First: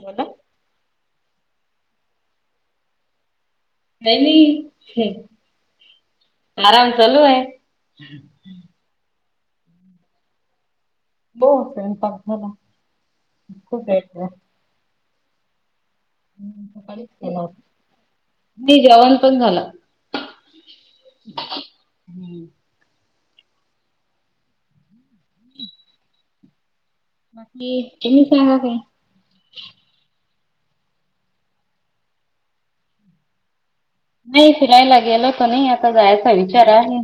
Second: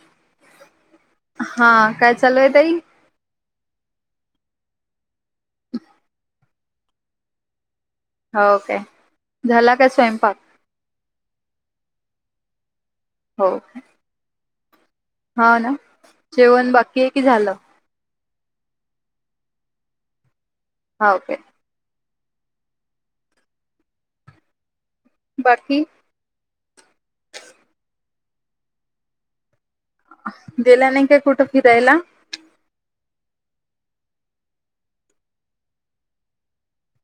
बोला, हा, काय चालू आहे ताई? काई नाई, आराम चालू आहे. हम्म, हो हम् काय झाला काय स्वयंपाक? ब फे पाला हो खूप भेट आहे. हा, ना जेवण बाकी आहे की केला झालं? होता. नाही, जेवण पण झालं. ओके, बाकी? बाकीकी तुम्ही सांगा काय? गेला नाही काय कुठं फिरायला? नाही, फिरायला गेलत र् नाही आता जायचा विचार आहे.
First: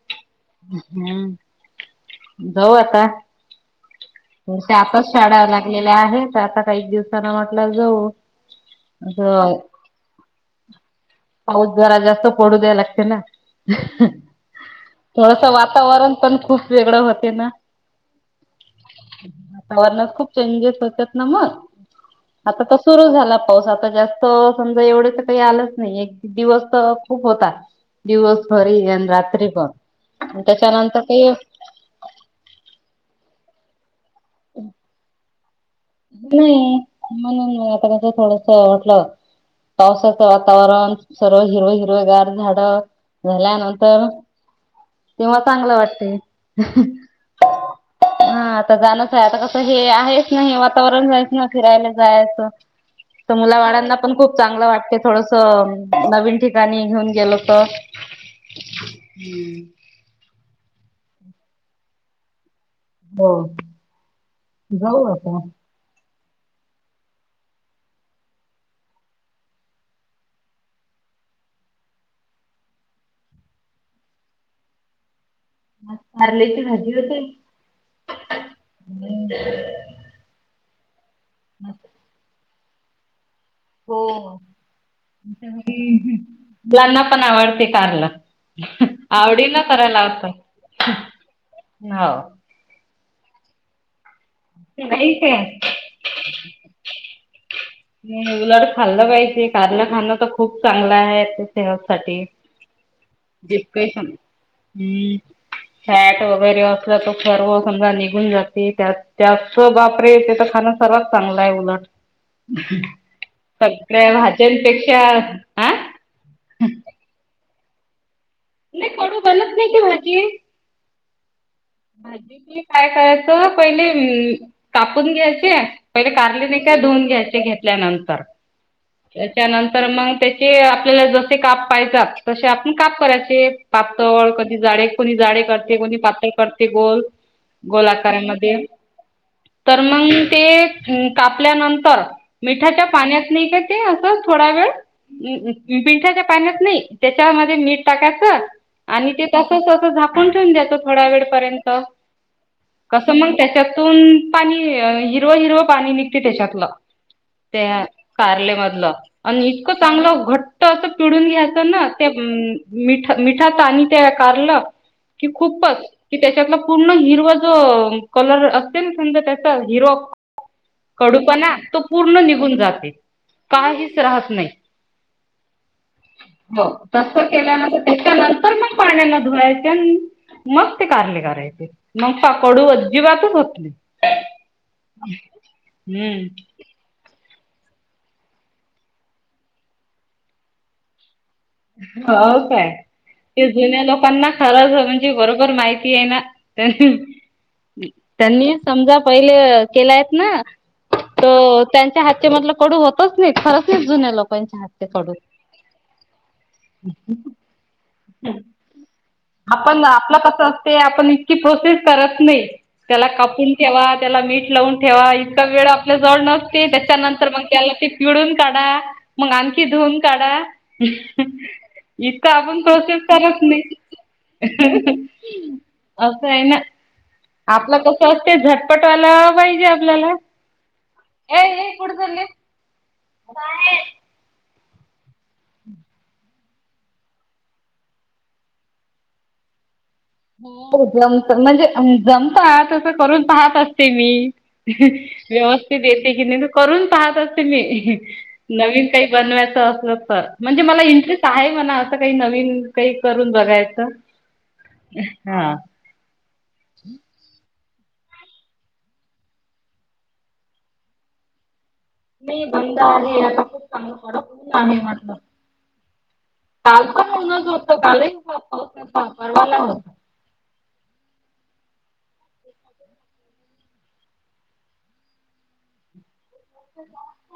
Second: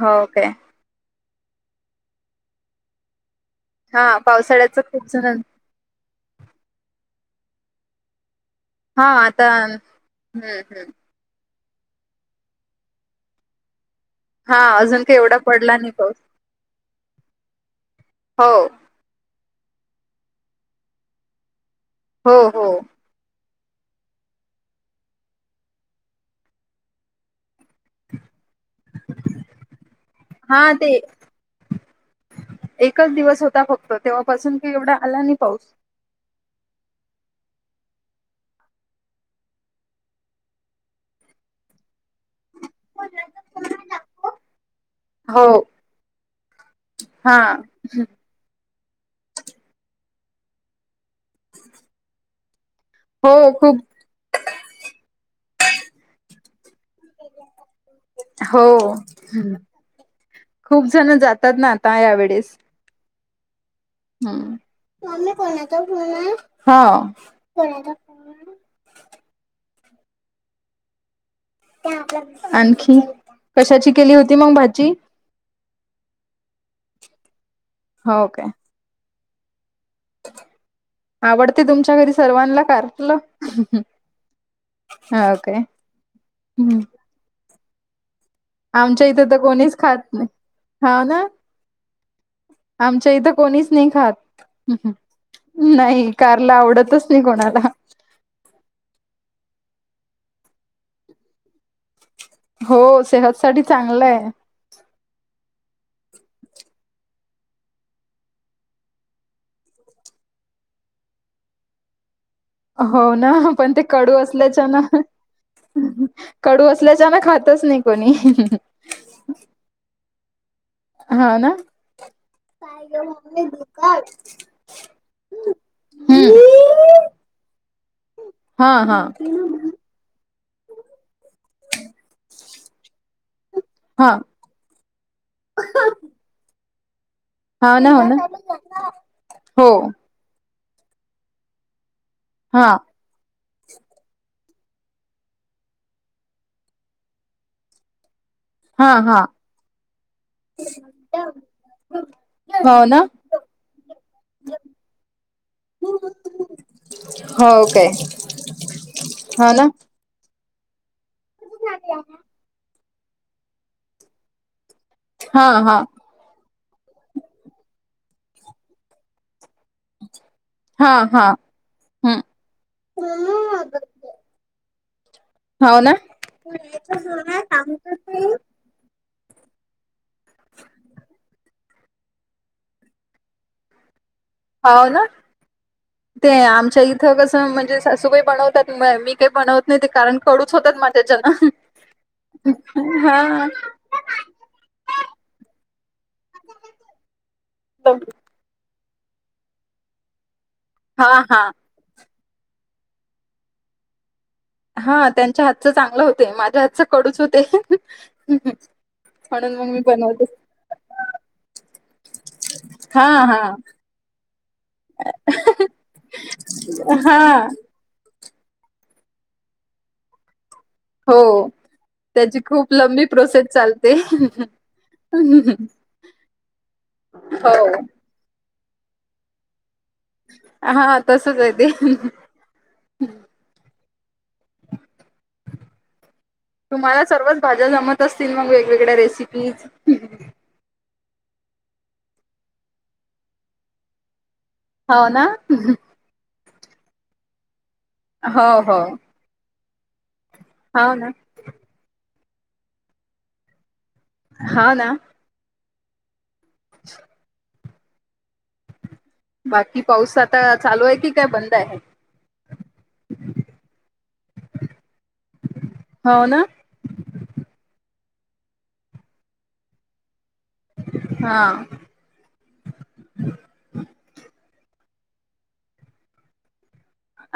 हो काय हम्म, जाऊ आता. हा म्हे पावसाळ्याच आताच खूप जण शाडा लागलेल्या आहे,, तर आता काही दिवसाना म्हटल्या जाऊ. हा, आता, असं हम्म, हम्म पाऊस जरा जास्त पडू द्याय लागते नाऽ हा अजून काही एवढा थोडस पडला नाही वातावरण पाऊस पण खूप वेगळं होते नाऽ हो, वातावरणात खूप चेंजेस होतात ना मग,, हो आता हो त सुरू झालाऽ पाऊस, आता जास्त समजा एवढेच काही आलंच नाही, एक दिवस तर खूप होतातऽ दिवसभरीन, रात्रीभर आणि हा ते त्याच्यानंतर काहीऽ एकच, ऽ फक्त, तेव्हापासून की एवढा आला नाही पाऊस. नाही, म्हणून आता कस थोडस वाटलं. पावसाचं वातावरण, सर्व हिरव हिरवगार झाल त झाल्या नंतर. तेव्हा हो चांगलं वाटते हा हा. जाणच आहे, आता कसं हे आहेच नाही वातावरण जायच ना, फिरायला जायचं. तर हो खूप मुलाबाळांना पण खूप चांगलं वाटते थोडंसं, नवीन ठीक.. काणी घेऊन गेलो तर. हो हम्म. खूप जण जातात ना, आता यावेेळेस. हो. हं, जाऊ मम्मी आता कोणाचा फोन आहे. [unintelligible] हां. [unintelligible] [unintelligible] आणखी, कशाची केली होती मंग भाजी? आज कारल्याची भाजी होते. हो काय? बंद [unintelligible] आवडते तुमच्या घरी सर्वांना कारलं? हो, हो काय मुलांना पण आवडते कारलं. [unintelligible] आमच्या इथे तर कोणीच खात नाही. हाव ना, हो. आम इथे कोणीच नाही खात, नाही काय. नाही कारलं आवडतच नाही कोणाला. उलट खाल्लं पाहिजे, कारलं खाणं तर खूप चांगलं आहे. सेहत साठी हो सेहत अं साठी चांगलं [unintelligible] आहे फॅट वगैर. सर्व समजा निघून जाते. त्यात त्याचं बापरे त्याचं खाणं सर्वात चांगलं आहे उलट. हो ना, पण ते सगळ्या कडू असल्याच्या ना, भाज्यांपेक्षा हा कडू असल्याच्यान खात.. तच नाही कोणी. नाही कडु बनत नाही ती भाजी. हं ना? भाजी च काय करायचं, पहिले हे कापून घ्यायचे. पहिले कारले, धुन घ्यायचे घेतल्यानंतर, हा हा त्याच्यानंतर, मग त्याचे आपल्या जमेल ते काप पाहिजात तसे आपण काप करायचे हा पातळ, कधी जाडे. कोणी जाडे, करते कोणी पातळ करते. ते गोल हा गोल ना हो ना आकारांमध्ये, हो तर मंग ते हम्म कापल्यानंतर, हा मिठाच्या पाण्यात नाही का तेअसं थोडा वेळ [unintelligible] मिठाच्या पाण्यात नाही, त्याच्या मध्ये मीठ टाकायचं. हा आणि हा ते तसं, तसं झाकून ठेवून दयाचं थोड्या वेळपर्यंत. हो ना कसं मग त्याच्यातून पाणी हिरवं, हिरवं पाणी निघते त्याच्यातलं. हो त्या काय कार्ले मधलं आणि हो ना इतकं चांगलं घट्ट असं पिळुन घ्यायचं ना, ते मिठात आणि ते कारलं. कि हा हा खूपचं की त्याच्यात पूर्ण हिरवा जो कलर असते ना, समजा त्यात हिरोप हा हा कडूपणा तो हम्म पूर्ण निघून, जाते काहीच राहत नाही. हो ना हो तसं केल्यानंतर त्याच्या नंतर मग पाण्यान धुवायचन आणि मग ते कारले करायचे, मग [unintelligible] पाह कडू अजिबातच होत नाही. हव ना, ते हम्म आमच्या इथ कसं.. त म्हणजे सासू बाई बनवतात म मी काही बनवत नाही कारण कडूच होतात माझ्याच्यानं, हव काय ते जुन्या लोकांना खरंच म्हणजे बरोबर माहित.. की हे ना त्यांनी समजा पहिले केलयत ना, हा हा हा हम्म त्यांच्या हातच्या म्हतलं कडू, होतंच नाही खरंच नाही जुन्या लोक हां त्यांच्या हातचं चांगलं होते, माझ्या हातच कडूच होते.. हं [unintelligible] म्हणून मग मी आपण आपलं बनवते कसं असते, आपण इतकी प्रोसेस करत नाही हा त्याला हा कापून ठेवा त्या त्याला मीठ लावून ठेवा इतका वेळ आपल्या जवळ नसते हा त्याच्यानंतर मग त्याला ते.. पिळुन काढा मग आणखी धुन काढा हो इतकं त्याची आपण.. खूप प्रोसेस लंबी करत नाही. चालते असं आहे ना? हो आपलं कसं असते झटपटवाला पाहिजे.. आपल्याला... हा तसच ऐ, आहे ऐ ते कुठं चालली? बाहेर. तुम्हाला सर्वच भाज्या जमत असतील मग वेगवेगळ्या रेसिपीज बर जमत म्हणजे जमता तस करून पाहत असते मी हो ना. व्यवस्थित येते की नाही ते करून पाहत असते मी हो हो नवीन काही बनवायच अस तर म्हणजे मला हाव ना इंटरेस्ट आहे म्हणा अस काही नवीन काही करून बघायचं हाव ना हा ह बाकी पाऊस आता चालू आहे कि काय बंद आहे नाही बंद आहे आता खूप चांगला थोडा हो ना. काल पण उनच होत काल हो परवाला होत हा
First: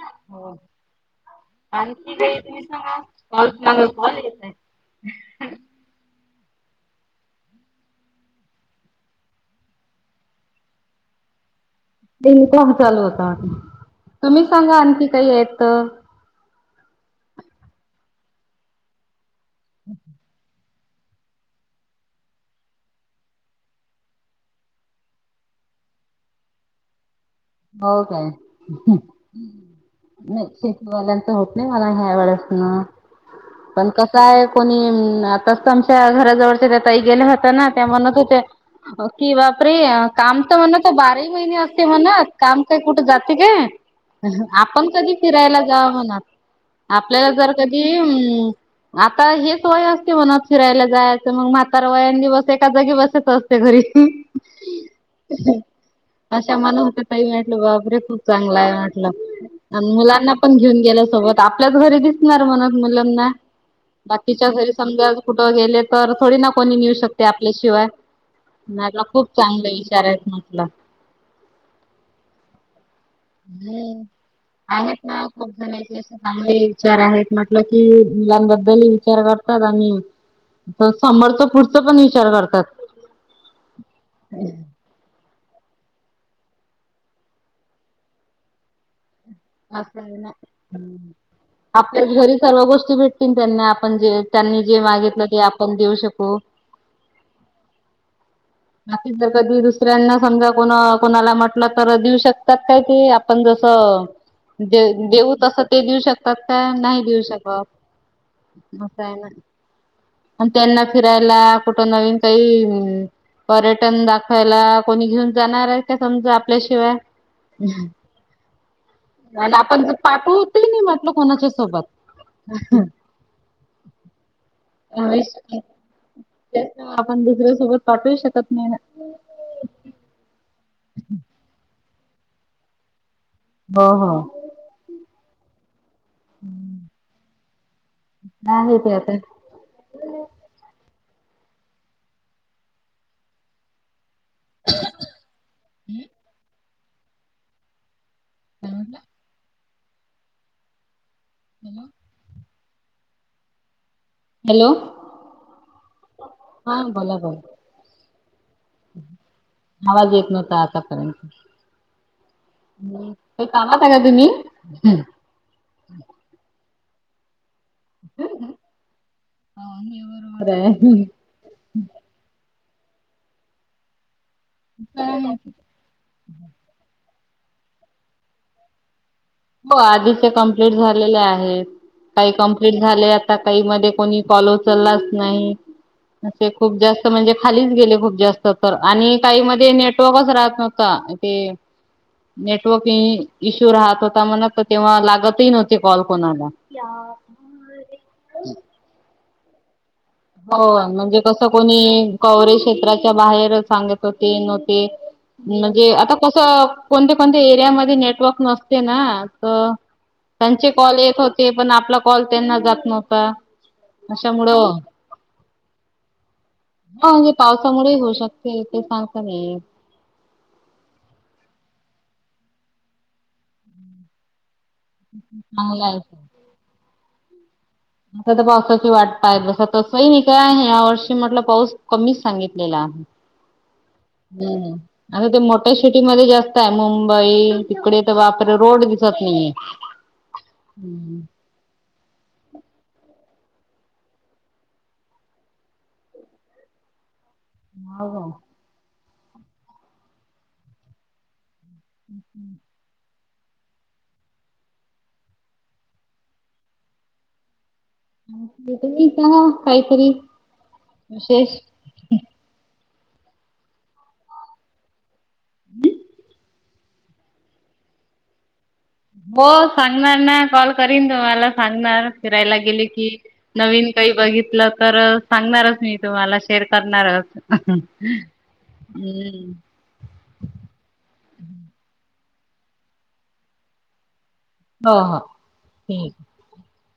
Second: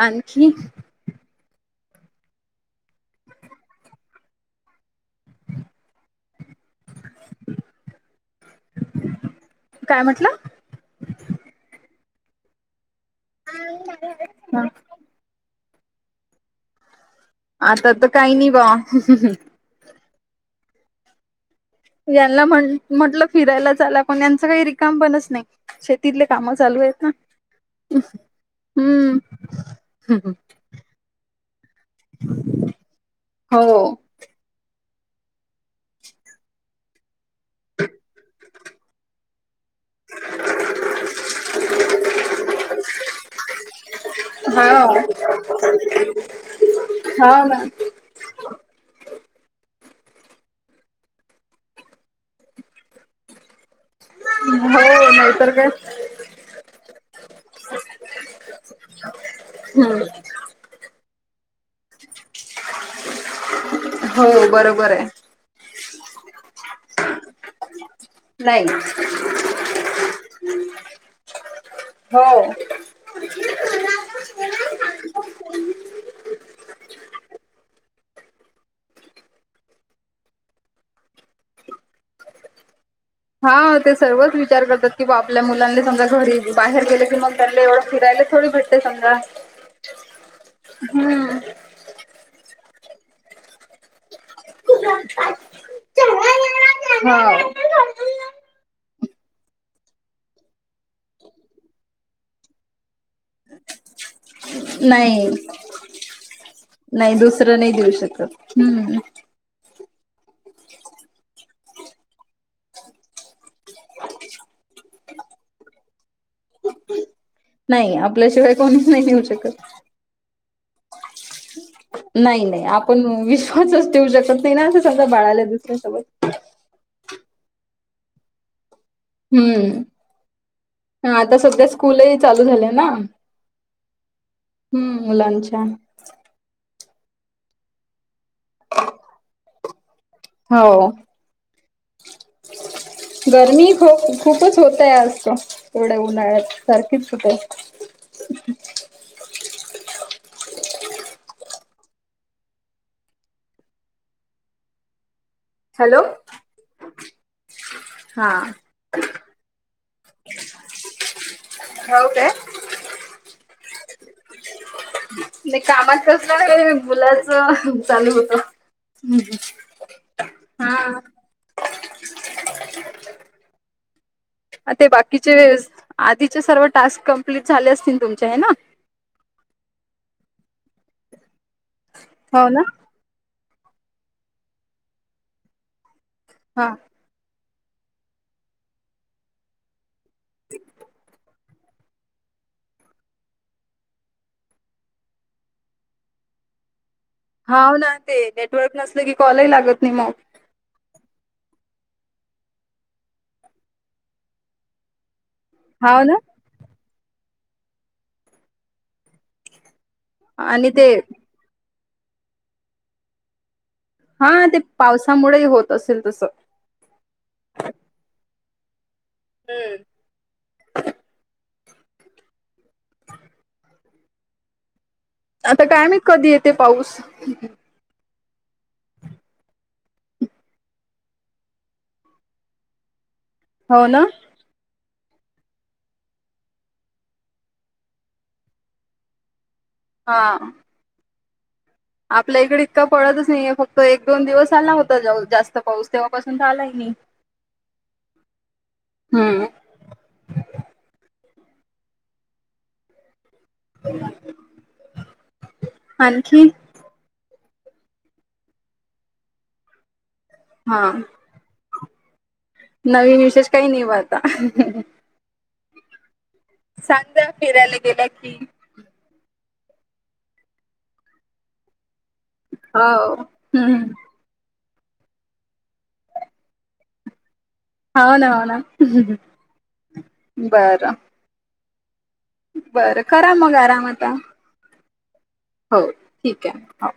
आणखी आणखी तुम्ही सांगा कॉल कॉल येतय [inaudible] काय म्हटलं ते चालू होता आता तुम्ही ह सांगा आणखी काही आहेत आता तर काही नाही बा ह [unintelligible] यांना म्ह म्हटलं फिरायला चाला पण यांच काही रिकाम पणच नाही शेतीतले कामं चालू का हो काय नाही शेतीवाल्यांच होत नाही मला ह्यावळेच ना पण हो कस आहे कोणी आताच आमच्या घराजवळच्या ताई गेल्या हो ना त्या म्हणत होते कि बाप रे काम तर म्हणतत बाराही महिने असते म्हणत काम काय कुठे जाते काय हा आपण कधी फिरायला जाव म्हणात आपल्याला हा जर ना कधी अम् आता हेच वय असत मनात फिरायला जायचं मग म्हातारा वयां बस एका जागी बसत अस घरी हो नाहीतर काय. अशा म्हणत होत म्हने खूप चांगल आहे म्हणलं हम्म मुलांना पणे आपल्याच घरी दिसणार म्हणत मुलाना हो बाकीच्या घरी बरोबर आहे. समजा कुठं गेले तर थोडी ना कोणी नेऊ शकते आपल्याशिवाय नाही मला खूप चांगले विचार आहेत म्हटलं हो हम्म आणि ना खूप जण अस चांगले विचार विचार आहेत म्हटलं कि मुलांबद्दलही विचार करतात आणि तर समोरच पुढचा पण विचार करतात हा ते सर्वच विचार करतात की बा आपल्या मुलांना समजा घरी बाहेर गेले की मग त्याला एवढं फिरायला थोडी भेटते समजा असं नाही आपल्या घरी सर्व गोष्टी भेटतील त्यांना आपण जे त्यांनी जे मागितलं हा ते आपण देऊ शकू बाकी जर कधी दुसऱ्यांना समजा कोण कोणाला म्हटलं तर देऊ शकतात काय ते आपण जसं नाही देऊ तस ते देऊ शकतात का नाही देऊ दुसरं नाही शकत देऊ हम्म असं आहे ना आणि त्यांना फिरायला कुठं नवीन काही अ पर्यटन दाखवायला कोणी घेऊन जाणार आहे का समजा आपल्याशिवाय नाही आपल्याशिवाय कोणी आणि आपण पाठवत हि नाही म्हटलं कोणाच्या सोबत नाही नाही आपण विश्वासच ठेवू शकत नाही ना असं समजा बाळाल्या दुसऱ्यांसोबत आपण दुसऱ्यासोबत पाठवू शकत नाही हम्म हा आता सध्या स्कूलही चालू झाल्याना? हो हो हम्म लंच आहे. नाही ते आता हो गरमी खूप खूपच होतय आज त एवढ्या उन्हाळ्यात सारखीच होतय [unintelligible] हो मग? हॅलो हॅलो हा बोला बोला. हा आवाज येत नव्हता आतापर्यंत. हो काय काही कामात आहे का तुम्ही? नाही कामात कसलंय मुलाचं चालू होत बरोबर ह आहे. हा [unintelligible] आ ते बाकीचे आधीचे सर्व टास्क कंप्लीट झाले असतील तुमचे है ना? हो आधीचे कंप्लीट झालेले आहेत काही हो ना कंप्लीट झाले आता काही मधे कोणी कॉल उचललाच नाही. अशे हा खूप जास्त म्हणजे खालीच गेले खूप जास्त तर आणि काही मध्ये नेटवर्कच राहत नव्हता ते नेटवर्क इश्यू राहत हो आता मनं तेव्हा लागतही नव्हते कॉल कोणाला हावं ना ते नेटवर्क नसलं की कॉलही लागत नाही मग हो म्हणजे कसं कोणी कव्हरेज क्षेत्राच्या बाहेर सांगत होते नोते म्हणजे हाव ना आता कसं कोणत्या कोणत्या एरियामध्ये नेटवर्क नसते ना. तं आणि त्यांचे ते कॉल येत होते पण आपला कॉल त्यांना जात नव्हता. हा ते अशामुळं पावसामुळे होत असेल तसं. ते ते सांगता नाही येत. हम्म आता चांगलं काय आहे. माहित कधी येते पाऊस? आता तर पावसाची वाट पाहत बसा तसंही न काय आहे या वर्षी म्हटलं पाऊस कमीच सांगितलेला आहे. हो ना हम्म आता ते मोठ्या सिटीमध्ये जास्त आहे मुंबई तिकडे तर बापरे रोड दिसत नाहीये. हा हं हं आपल्या इकडे इतका पडतच नाहीे फक्त एक दोन दिवस आला होता जास्त पाऊस तेव्हापासून तर आलाही नाही. [inaudible] हो हम्म [unintelligible] आणखी? तु्म्ही [unintelligible] काहीतरी हा विशेष नवीन विशेष काही ब आता. [unintelligible] सांगजा फिरायला गेल्या की. हो सांगणार ना कॉल करीन तुम्हाला सांगणार. फिरायला गेले हो की हम्म नवीन काही बघितलं तर सांगणारच मी तुम्हाला शेअर करणारच. हो ना हो ना हम्म. बरं बरं करा मग आराम आता. हा हा ठीके. हा